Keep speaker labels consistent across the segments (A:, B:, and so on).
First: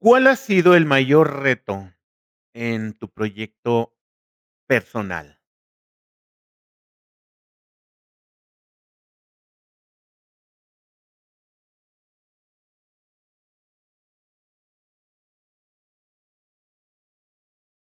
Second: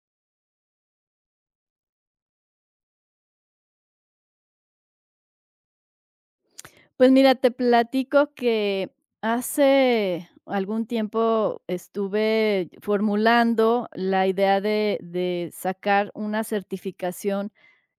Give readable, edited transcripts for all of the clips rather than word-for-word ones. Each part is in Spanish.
A: ¿Cuál ha sido el mayor reto en tu proyecto personal?
B: Pues mira, te platico que hace algún tiempo estuve formulando la idea de sacar una certificación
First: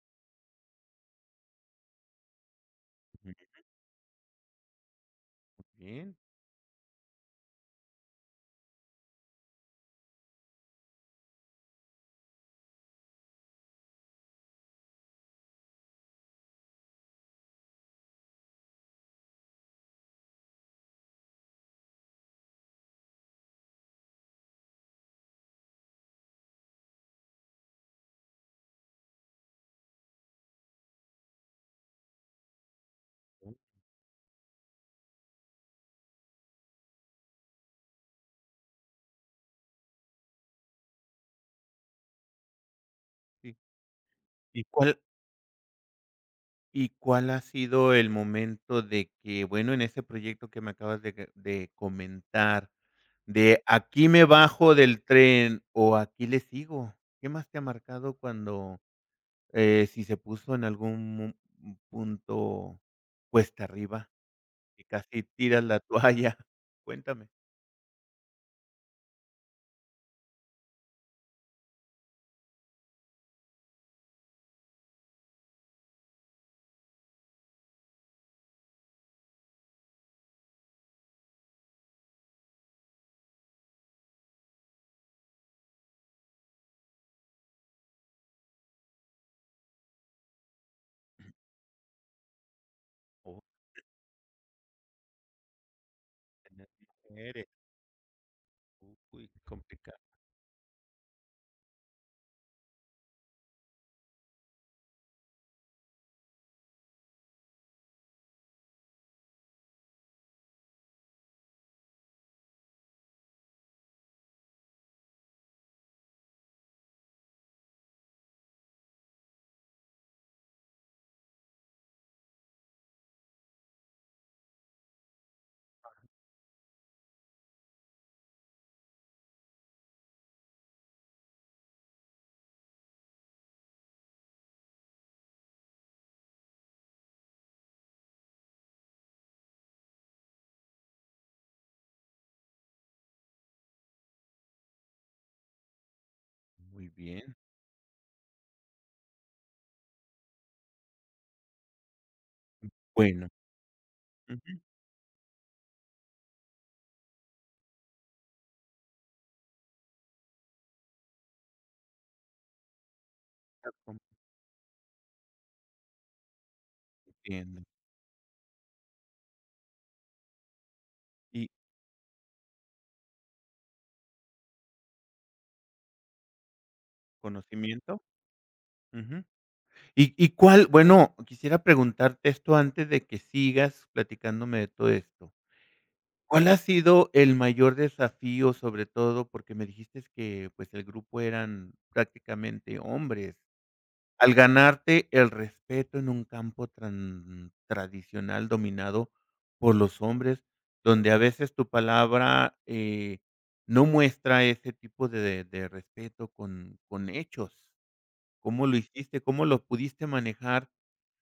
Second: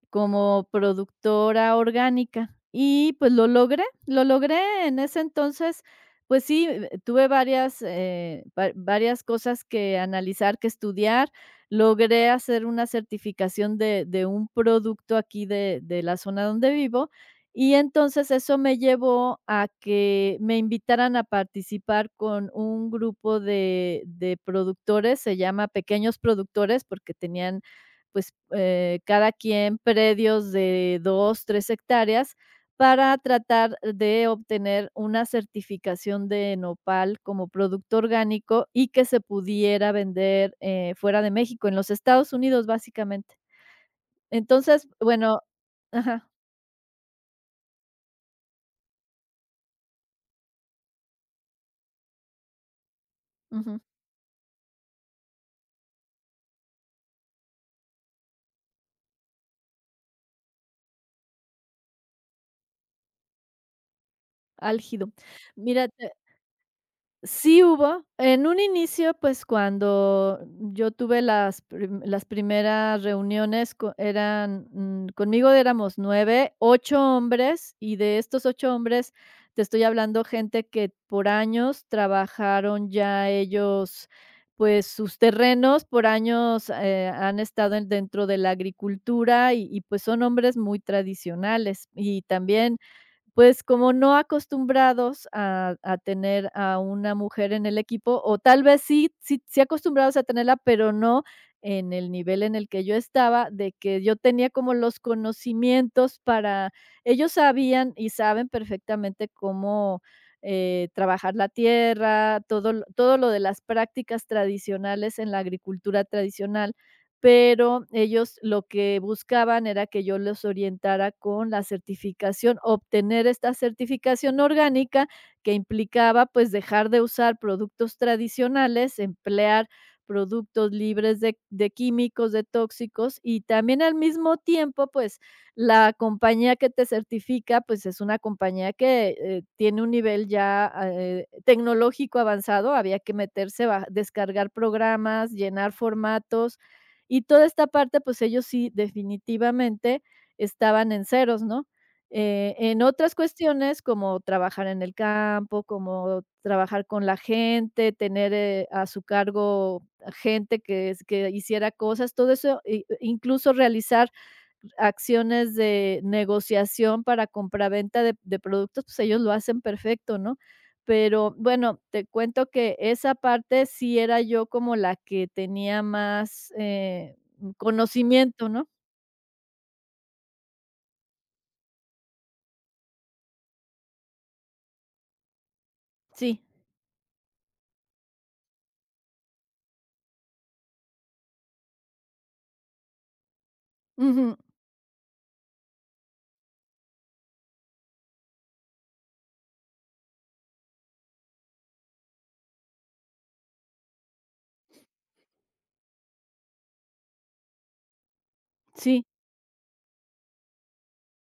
B: como productora orgánica. Y pues
A: Muy
B: lo logré en ese entonces,
A: bien,
B: pues sí, tuve varias, varias cosas que analizar, que estudiar. Logré hacer una certificación de un producto aquí de la zona donde vivo. Y entonces eso me llevó a que me invitaran a participar con un grupo de productores, se llama Pequeños Productores, porque tenían pues, cada quien predios de 2 3 hectáreas para tratar de obtener una certificación de nopal como producto orgánico y que se pudiera vender, fuera de México, en los Estados Unidos, básicamente.
A: sí. ¿Y
B: Entonces,
A: cuál
B: bueno, ajá.
A: y cuál ha sido el momento de que, bueno, en ese proyecto que me acabas de que de comentar, de
B: Ujú.
A: aquí me bajo del tren o aquí le sigo? ¿Qué más te ha marcado cuando, si se puso en algún punto cuesta arriba y
B: Álgido.
A: casi tiras la
B: Mira,
A: toalla? Cuéntame.
B: sí hubo. En un inicio, pues, cuando yo tuve las prim las primeras reuniones co eran, conmigo éramos 9, 8 hombres, y de estos 8 hombres, te estoy hablando gente que por años trabajaron ya ellos, pues, sus terrenos, por años, han estado en dentro de la agricultura y, pues, son hombres muy tradicionales. Y también
A: Oh,
B: pues, como no acostumbrados a tener
A: tener
B: a una
A: mujeres,
B: mujer en el equipo, o tal vez sí,
A: uy,
B: sí, sí
A: complicado.
B: acostumbrados a tenerla, pero no en el nivel en el que yo estaba, de que yo tenía como los conocimientos para ellos sabían y saben perfectamente cómo, trabajar la tierra, todo lo de las prácticas tradicionales en la agricultura tradicional, pero ellos lo que buscaban era que yo los orientara con la certificación, obtener esta certificación orgánica que implicaba pues dejar de usar productos tradicionales, emplear productos libres de químicos, de tóxicos, y también al mismo tiempo pues la compañía que te certifica pues es una compañía que tiene un nivel ya tecnológico avanzado, había que meterse, a descargar programas, llenar formatos,
A: Muy
B: y
A: bien,
B: toda esta parte, pues, ellos sí, definitivamente estaban en ceros, ¿no? En otras
A: bueno,
B: cuestiones, como
A: ujú,
B: trabajar en el campo, como trabajar con la gente, tener, a su cargo gente que es que hiciera cosas, todo eso, i incluso
A: estás
B: realizar acciones de negociación para
A: compitiendo.
B: compraventa de productos, pues ellos lo hacen perfecto, ¿no? Pero
A: Y
B: bueno, te cuento que esa parte sí era yo como la que tenía más,
A: conocimiento,
B: conocimiento, ¿no?
A: ujú. ¿Y cuál? Bueno, quisiera preguntarte esto antes de que sigas platicándome de todo esto.
B: Sí.
A: ¿Cuál ha sido el mayor desafío? Sobre todo porque me dijiste que, pues, el grupo eran prácticamente hombres. Al
B: Ujú.
A: ganarte el respeto en un campo tran tradicional dominado por los hombres, donde a veces tu palabra, no muestra ese tipo de respeto con hechos. ¿Cómo lo
B: Sí.
A: hiciste? ¿Cómo lo pudiste manejar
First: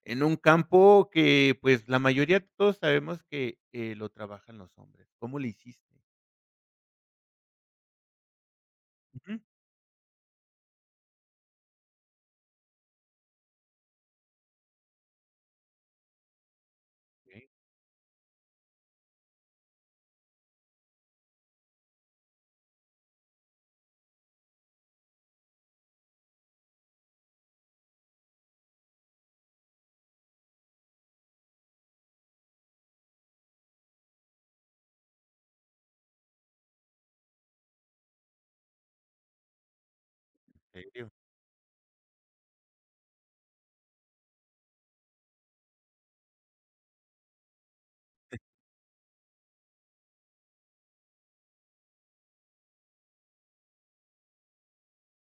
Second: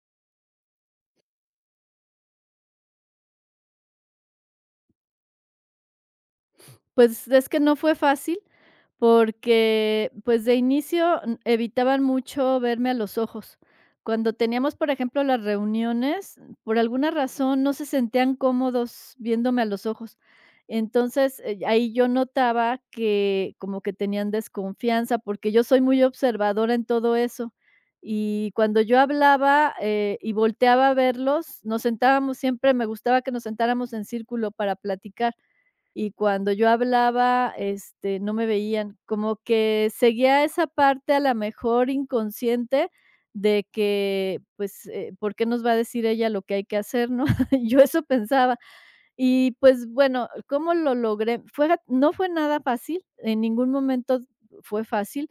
A: en un campo que, pues, la mayoría de todos sabemos que, lo trabajan los hombres? ¿Cómo lo hiciste?
B: Pues es que no fue fácil,
A: Ujú.
B: porque, pues, de inicio, evitaban mucho verme a los ojos. Cuando teníamos, por ejemplo, las reuniones, por alguna
A: Okey,
B: razón no se sentían cómodos viéndome a los ojos. Entonces, ahí yo notaba que como que tenían desconfianza, porque yo soy muy observadora en todo eso. Y cuando yo hablaba, y volteaba a verlos, nos sentábamos siempre, me gustaba que nos sentáramos en círculo para platicar, y cuando yo hablaba, no me veían, como que seguía esa
A: en serio,
B: parte a la mejor inconsciente de que, pues, ¿por qué nos va a decir ella lo que hay que hacer, no? Yo eso pensaba. Y pues bueno, ¿cómo lo logré? No fue nada fácil, en ningún momento fue fácil,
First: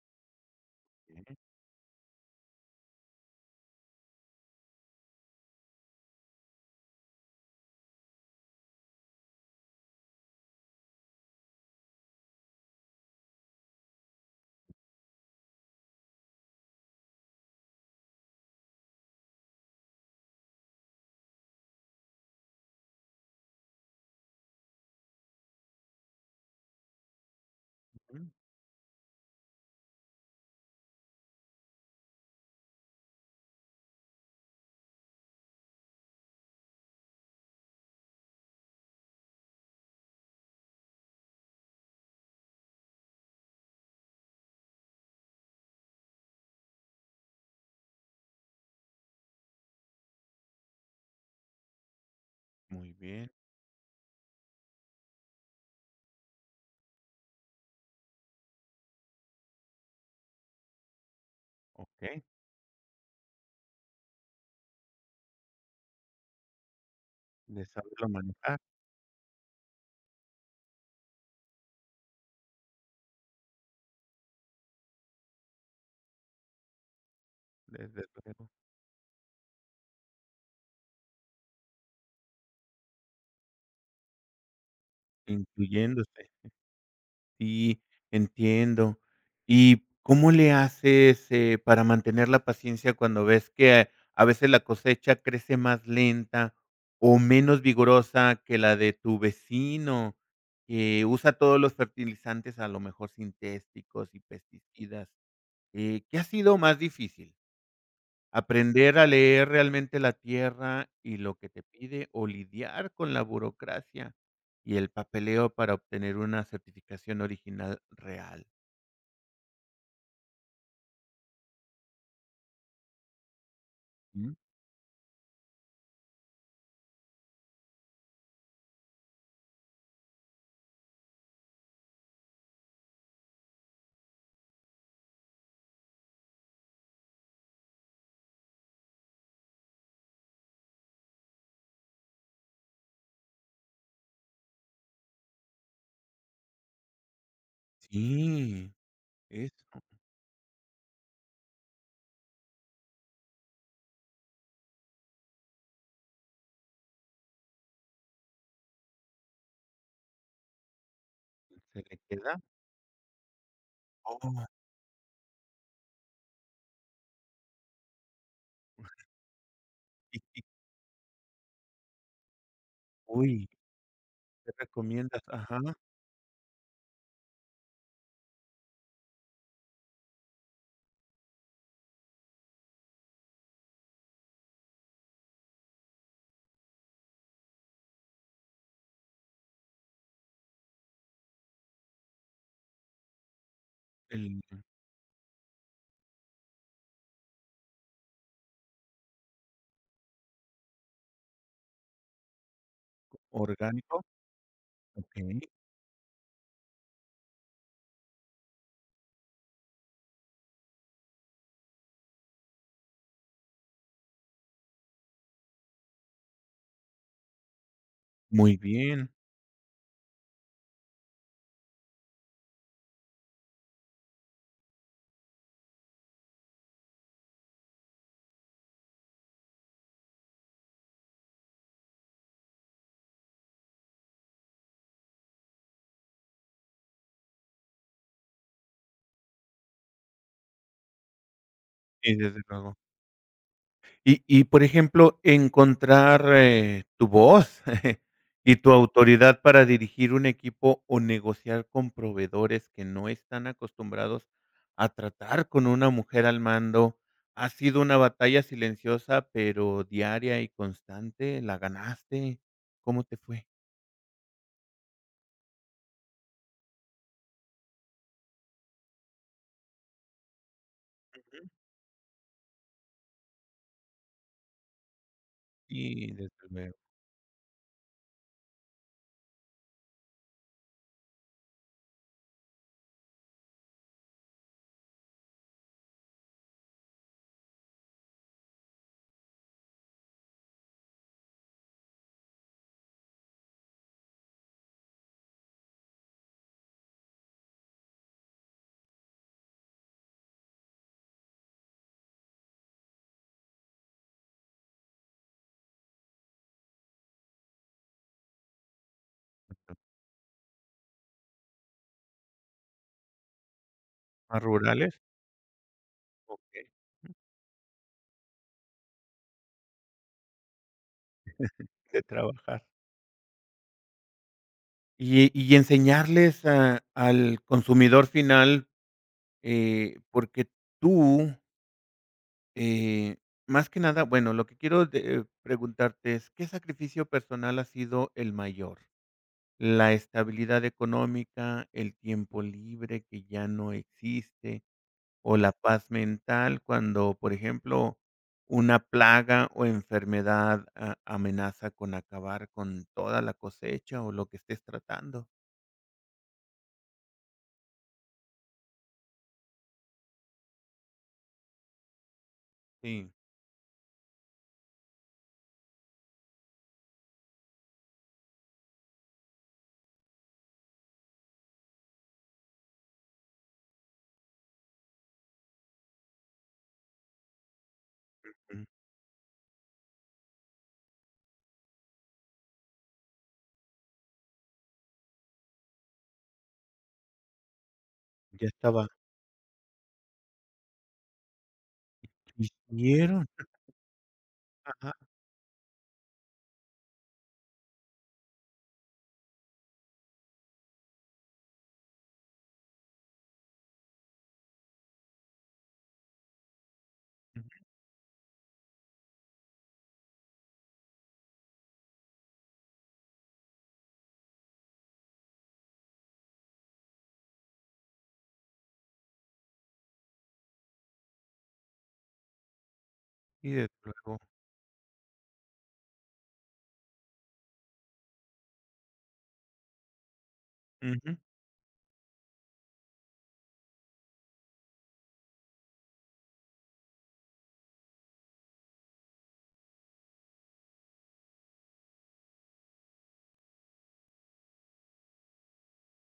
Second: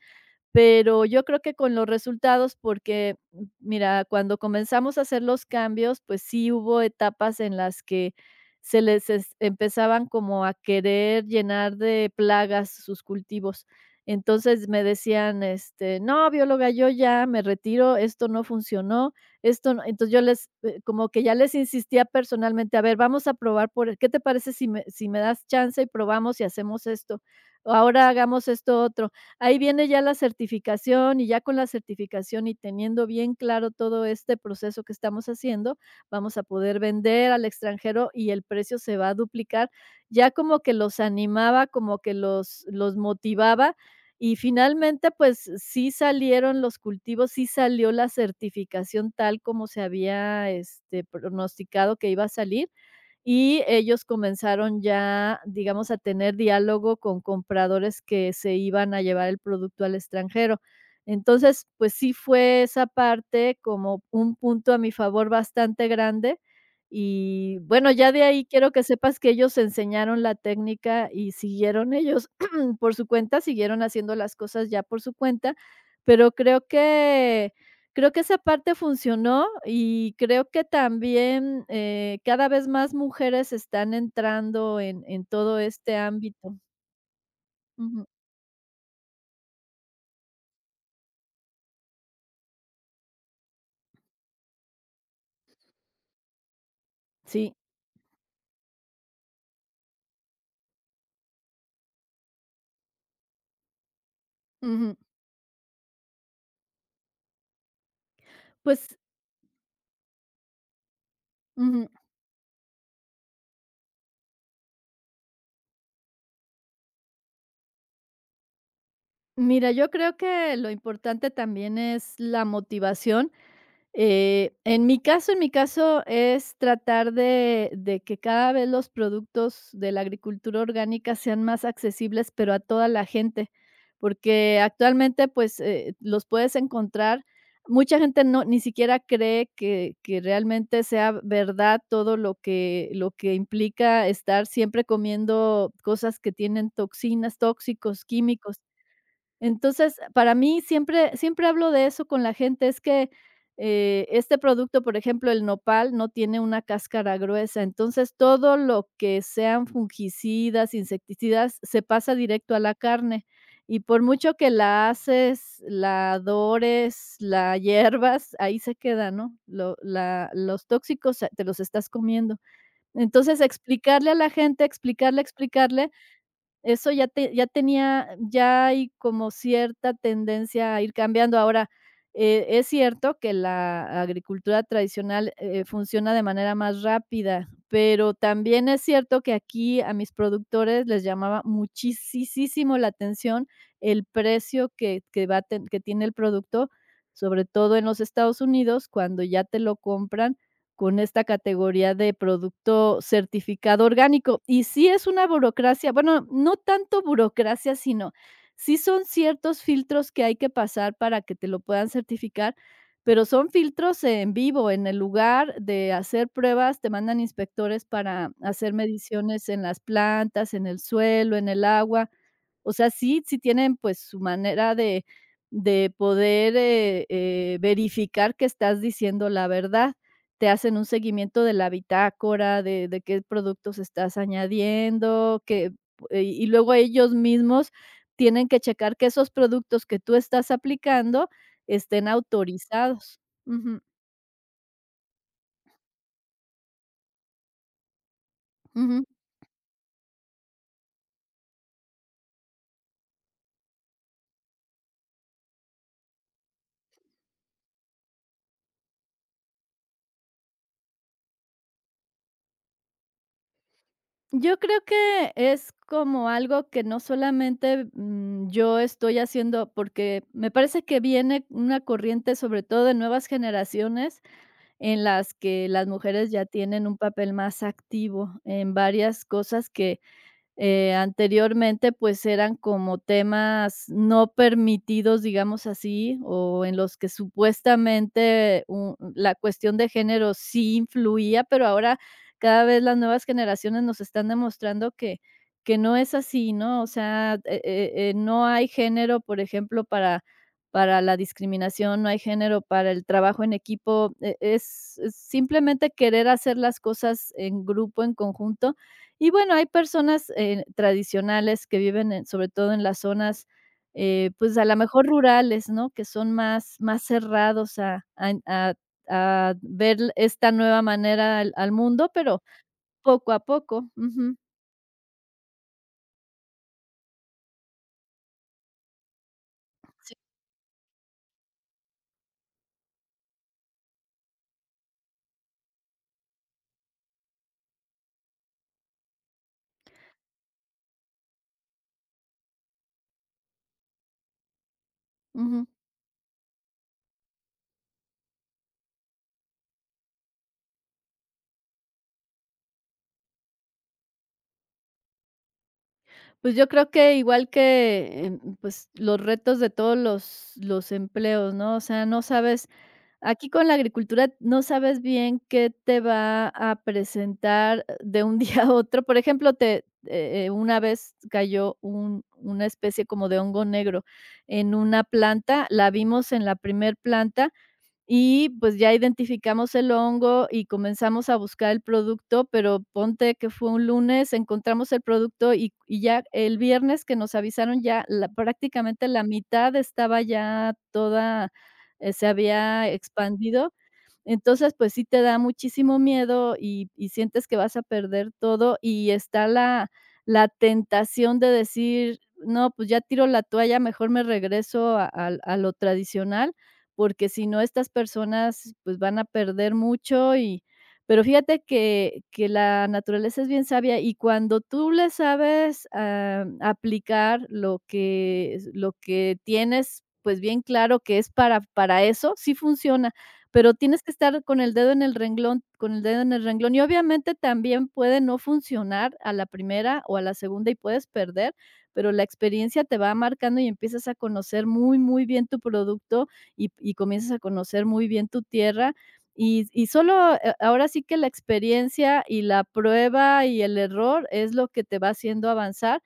B: pero yo
A: bien,
B: creo que con los resultados, porque, mira, cuando comenzamos a hacer los cambios, pues sí hubo etapas en las que se les es empezaban como a querer llenar de plagas sus cultivos. Entonces me decían: "No, bióloga, yo ya me retiro, esto no funcionó, esto no". Entonces yo les, como que ya les insistía personalmente: "A ver, vamos a probar por ¿qué te parece si me das chance y probamos y hacemos esto? O ahora
A: ujú,
B: hagamos esto otro". Ahí viene ya la certificación y ya con la certificación y teniendo bien claro todo este proceso que estamos haciendo, vamos a poder vender al extranjero y el precio se va a duplicar. Ya como que los animaba, como que los motivaba. Y finalmente, pues sí salieron los cultivos, sí salió la certificación tal como se había pronosticado que iba a salir,
A: muy bien,
B: y ellos comenzaron ya, digamos, a tener diálogo con compradores que se iban a llevar el producto al extranjero. Entonces, pues sí
A: okey,
B: fue esa parte como un punto a mi favor bastante grande. Y
A: de
B: bueno,
A: saberlo
B: ya de ahí
A: manejar,
B: quiero que sepas que ellos enseñaron la técnica y siguieron ellos por su cuenta, siguieron haciendo las cosas ya por su cuenta, pero creo que
A: desde
B: Creo que esa
A: luego.
B: parte funcionó y creo que también, cada vez más mujeres están entrando en todo este
A: Incluyéndose.
B: ámbito.
A: Sí,
B: Ujú.
A: entiendo. ¿Y cómo le haces, para mantener la paciencia cuando ves que a veces la cosecha crece más lenta o
B: Sí.
A: menos vigorosa que la de tu vecino, que usa todos los fertilizantes, a lo mejor sintéticos y
B: Ujú.
A: pesticidas? ¿Qué ha sido más difícil? Aprender
B: Pues.
A: a leer realmente la tierra y lo que te
B: Ujú.
A: pide, o lidiar con la burocracia y el papeleo para obtener una certificación original real.
B: Mira, yo creo que lo importante también es la motivación.
A: Mm,
B: En mi caso, es tratar de que cada vez los productos de la agricultura orgánica sean más accesibles, pero a toda la gente, porque actualmente, pues, los puedes encontrar. Mucha gente ni siquiera cree que realmente sea verdad todo lo que implica estar siempre comiendo cosas que tienen toxinas, tóxicos, químicos.
A: sí, eso.
B: Entonces, para mí siempre siempre hablo de eso con la gente, es que, este producto, por ejemplo, el nopal no tiene una cáscara gruesa, entonces todo lo que sean fungicidas, insecticidas,
A: ¿Se
B: se
A: le
B: pasa
A: queda?
B: directo a la carne. Y por mucho
A: Oh.
B: que la haces, la adores, la hierbas, ahí se queda, ¿no? Lo
A: Y
B: la
A: y
B: los tóxicos, te los estás comiendo. Entonces,
A: uy,
B: explicarle a la
A: ¿qué
B: gente,
A: recomiendas?
B: explicarle,
A: Ajá,
B: explicarle eso ya te ya tenía ya hay como cierta tendencia a ir cambiando. Ahora, es cierto que la agricultura tradicional, funciona de manera más rápida, pero también es cierto que aquí a mis productores les llamaba muchisisísimo la atención el
A: el
B: precio que va a ten que tiene el producto, sobre todo en los Estados Unidos, cuando ya te lo compran, con esta categoría de producto certificado
A: orgánico,
B: orgánico. Y sí es una
A: okey,
B: burocracia, bueno, no tanto burocracia, sino sí son ciertos filtros que hay que pasar para que te lo puedan certificar, pero son filtros en vivo, en el lugar de hacer pruebas, te mandan inspectores para
A: muy
B: hacer
A: bien.
B: mediciones en las plantas, en el suelo, en el agua. O sea, sí, sí tienen pues su manera de poder verificar que estás diciendo la verdad, te hacen un seguimiento de la bitácora, de qué productos estás añadiendo, que y luego ellos mismos tienen que checar que esos productos que tú estás aplicando estén
A: Y desde luego.
B: autorizados. Ujú,
A: Y, por ejemplo, encontrar, tu voz y tu
B: ujú.
A: autoridad para dirigir un equipo o negociar con proveedores que no están acostumbrados a tratar con una mujer al mando, ha sido una batalla silenciosa, pero diaria y constante, ¿la ganaste? ¿Cómo te fue?
B: Yo creo que es como algo que no solamente, yo estoy haciendo, porque me parece que viene una corriente, sobre todo de nuevas generaciones, en las que las
A: Y
B: mujeres
A: desde
B: ya
A: luego.
B: tienen un papel más activo en varias cosas que Anteriormente, pues, eran como temas no permitidos, digamos así, o en los que supuestamente u la cuestión de género sí influía, pero ahora cada vez las nuevas generaciones nos están demostrando que no es así, ¿no? O sea, no hay género, por ejemplo, para la discriminación, no hay género para el trabajo en equipo, es simplemente querer hacer las cosas en grupo, en conjunto, y bueno, hay personas, tradicionales que viven en sobre todo en las zonas,
A: ¿Más
B: pues, a lo
A: rurales?
B: mejor rurales, ¿no? Que son
A: Okey,
B: más cerrados a ver esta nueva manera al
A: de
B: mundo, pero
A: trabajar.
B: poco a poco. Ujú.
A: Y enseñarles a al consumidor final,
B: Sí.
A: porque tú Eh, más que nada, bueno, lo que quiero de preguntarte es, ¿qué sacrificio personal ha sido el mayor? ¿La estabilidad económica, el tiempo libre que ya no existe o la
B: Ujú.
A: paz mental cuando, por ejemplo, una plaga o enfermedad amenaza con acabar con toda la cosecha o lo que estés tratando?
B: Pues, yo creo que igual que, pues, los retos de todos los empleos, ¿no? O sea, no sabes.
A: Sí.
B: Aquí con la agricultura no sabes bien qué te va a presentar, de un día a otro. Por ejemplo, te una vez cayó un una especie como de hongo negro en una planta, la vimos en la primer planta y
A: Ujú.
B: pues ya identificamos el hongo y comenzamos a buscar el producto, pero ponte que fue un lunes, encontramos el producto y ya el viernes que nos avisaron, ya la
A: Ya estaba.
B: prácticamente la mitad estaba ya toda, se había
A: ¿Hicieron?
B: expandido. Entonces, pues
A: Ajá.
B: sí te da muchísimo miedo y sientes que vas a perder todo, y está la tentación de decir: "No, pues ya tiro la toalla, mejor me regreso a lo tradicional", porque si no,
A: Ujú.
B: estas personas, pues, van a perder mucho pero fíjate que la naturaleza es bien sabia, y cuando tú le sabes, aplicar lo que tienes, pues, bien claro que es para eso, sí funciona,
A: Y desde
B: pero tienes que
A: luego.
B: estar con el dedo en el renglón con el dedo en el renglón. Y obviamente también puede no funcionar a la primera o a la segunda y puedes
A: Ujú.
B: perder, pero la experiencia te va marcando y empiezas a conocer muy, muy bien tu producto y comienzas a conocer muy bien tu tierra. Y solo, ahora sí que la experiencia y la prueba y el error es lo que te va haciendo avanzar.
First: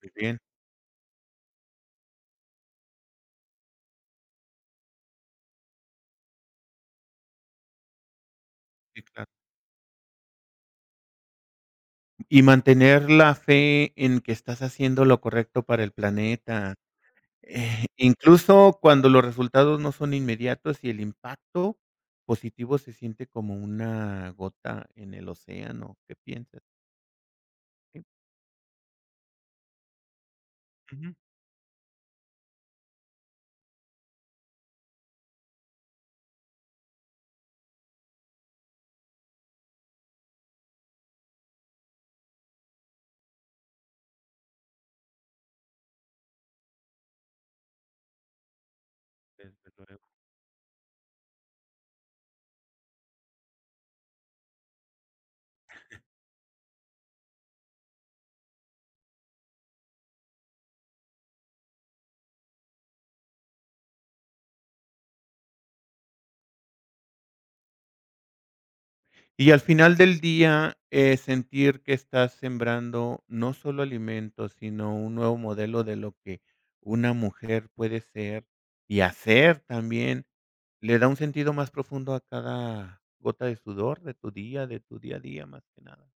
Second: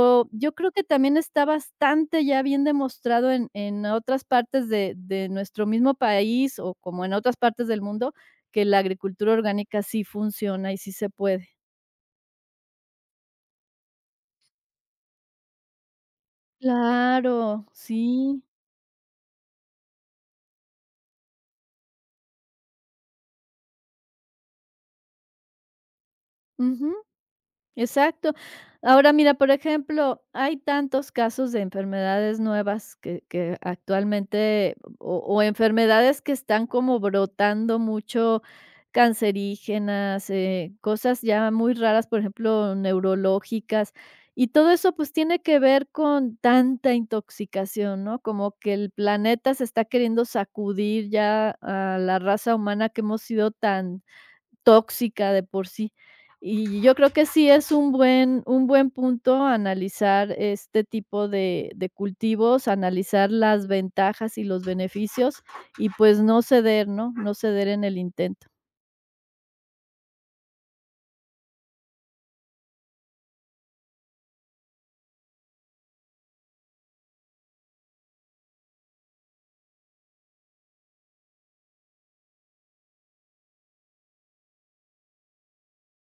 A: Muy bien.
B: yo creo que también está bastante ya bien demostrado en otras partes de nuestro mismo país, o como en otras partes del mundo, que la
A: Sí, claro.
B: agricultura orgánica sí funciona y sí se puede.
A: Y mantener la fe en que estás haciendo lo correcto para el planeta,
B: Claro, sí.
A: incluso cuando los resultados no son inmediatos y el impacto positivo se siente como una gota en el océano, ¿qué piensas?
B: Ujú.
A: Sí,
B: Exacto. Ahora mira, por ejemplo, hay tantos
A: ujú.
B: casos de enfermedades nuevas que actualmente o enfermedades que están como brotando mucho, cancerígenas, cosas ya muy raras, por ejemplo, neurológicas, y todo eso, pues, tiene que ver con tanta intoxicación, ¿no? Como que el planeta se
A: Desde
B: está
A: luego.
B: queriendo sacudir ya a la raza humana que hemos sido tan tóxica de por sí. Y yo creo que sí es un buen punto analizar este tipo de cultivos, analizar las ventajas y los beneficios, y, pues, no ceder, ¿no? No ceder en el intento.
A: Y al final del día, sentir que estás sembrando no solo alimentos, sino un nuevo modelo de lo que una mujer puede ser y hacer también, le da un sentido más profundo a cada gota de sudor de tu día a día, más que nada.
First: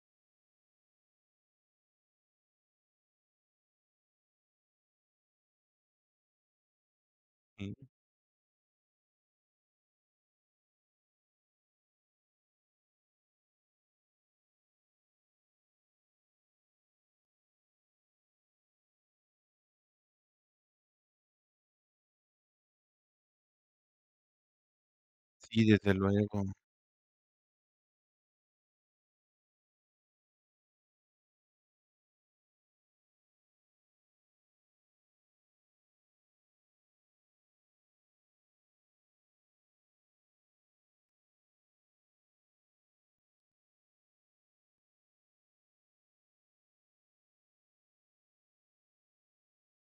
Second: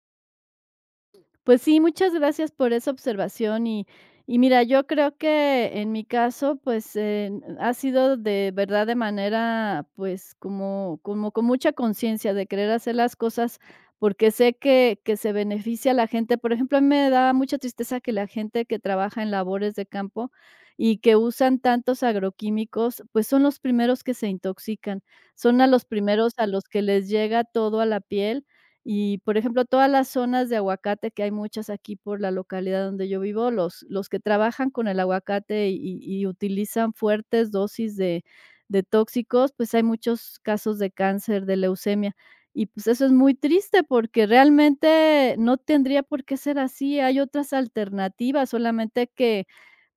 B: Pues sí, muchas gracias por esa observación, y mira, yo creo que en mi caso, pues, ha
A: Sí,
B: sido de verdad de manera, pues, como con mucha conciencia de querer hacer las cosas, porque sé que se beneficia a la gente. Por ejemplo, a mí me da mucha tristeza que la gente que trabaja en labores de campo y que usan tantos agroquímicos, pues, son los primeros que se intoxican, son
A: sí,
B: a los
A: desde
B: primeros
A: luego,
B: a los que les llega todo a la piel, y, por ejemplo, todas las zonas de aguacate, que hay muchas aquí por la localidad donde yo vivo, los que trabajan con el aguacate y utilizan fuertes dosis de tóxicos, pues, hay muchos casos de cáncer, de leucemia. Y, pues, eso es muy triste, porque realmente no tendría por qué ser así. Hay otras alternativas, solamente que,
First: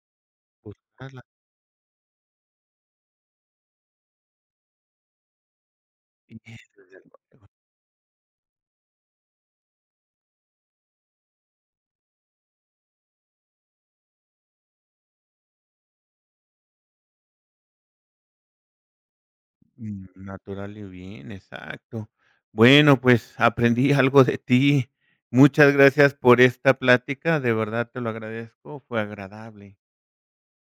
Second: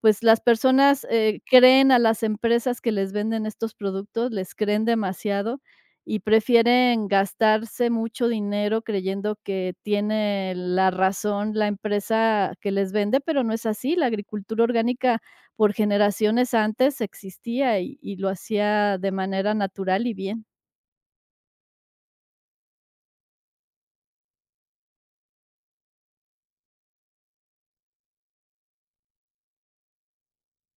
B: pues, las personas,
A: buscarla.
B: creen a las empresas que les venden estos productos, les creen demasiado, y
A: Sí, desde.
B: prefieren gastarse mucho dinero creyendo que tiene la razón la empresa que les vende, pero no es así. La agricultura orgánica por generaciones antes existía y lo hacía de manera
A: Mm,
B: natural y bien.
A: natural y bien, exacto. Bueno, pues aprendí algo de ti. Muchas gracias por esta plática, de verdad te lo agradezco, fue agradable.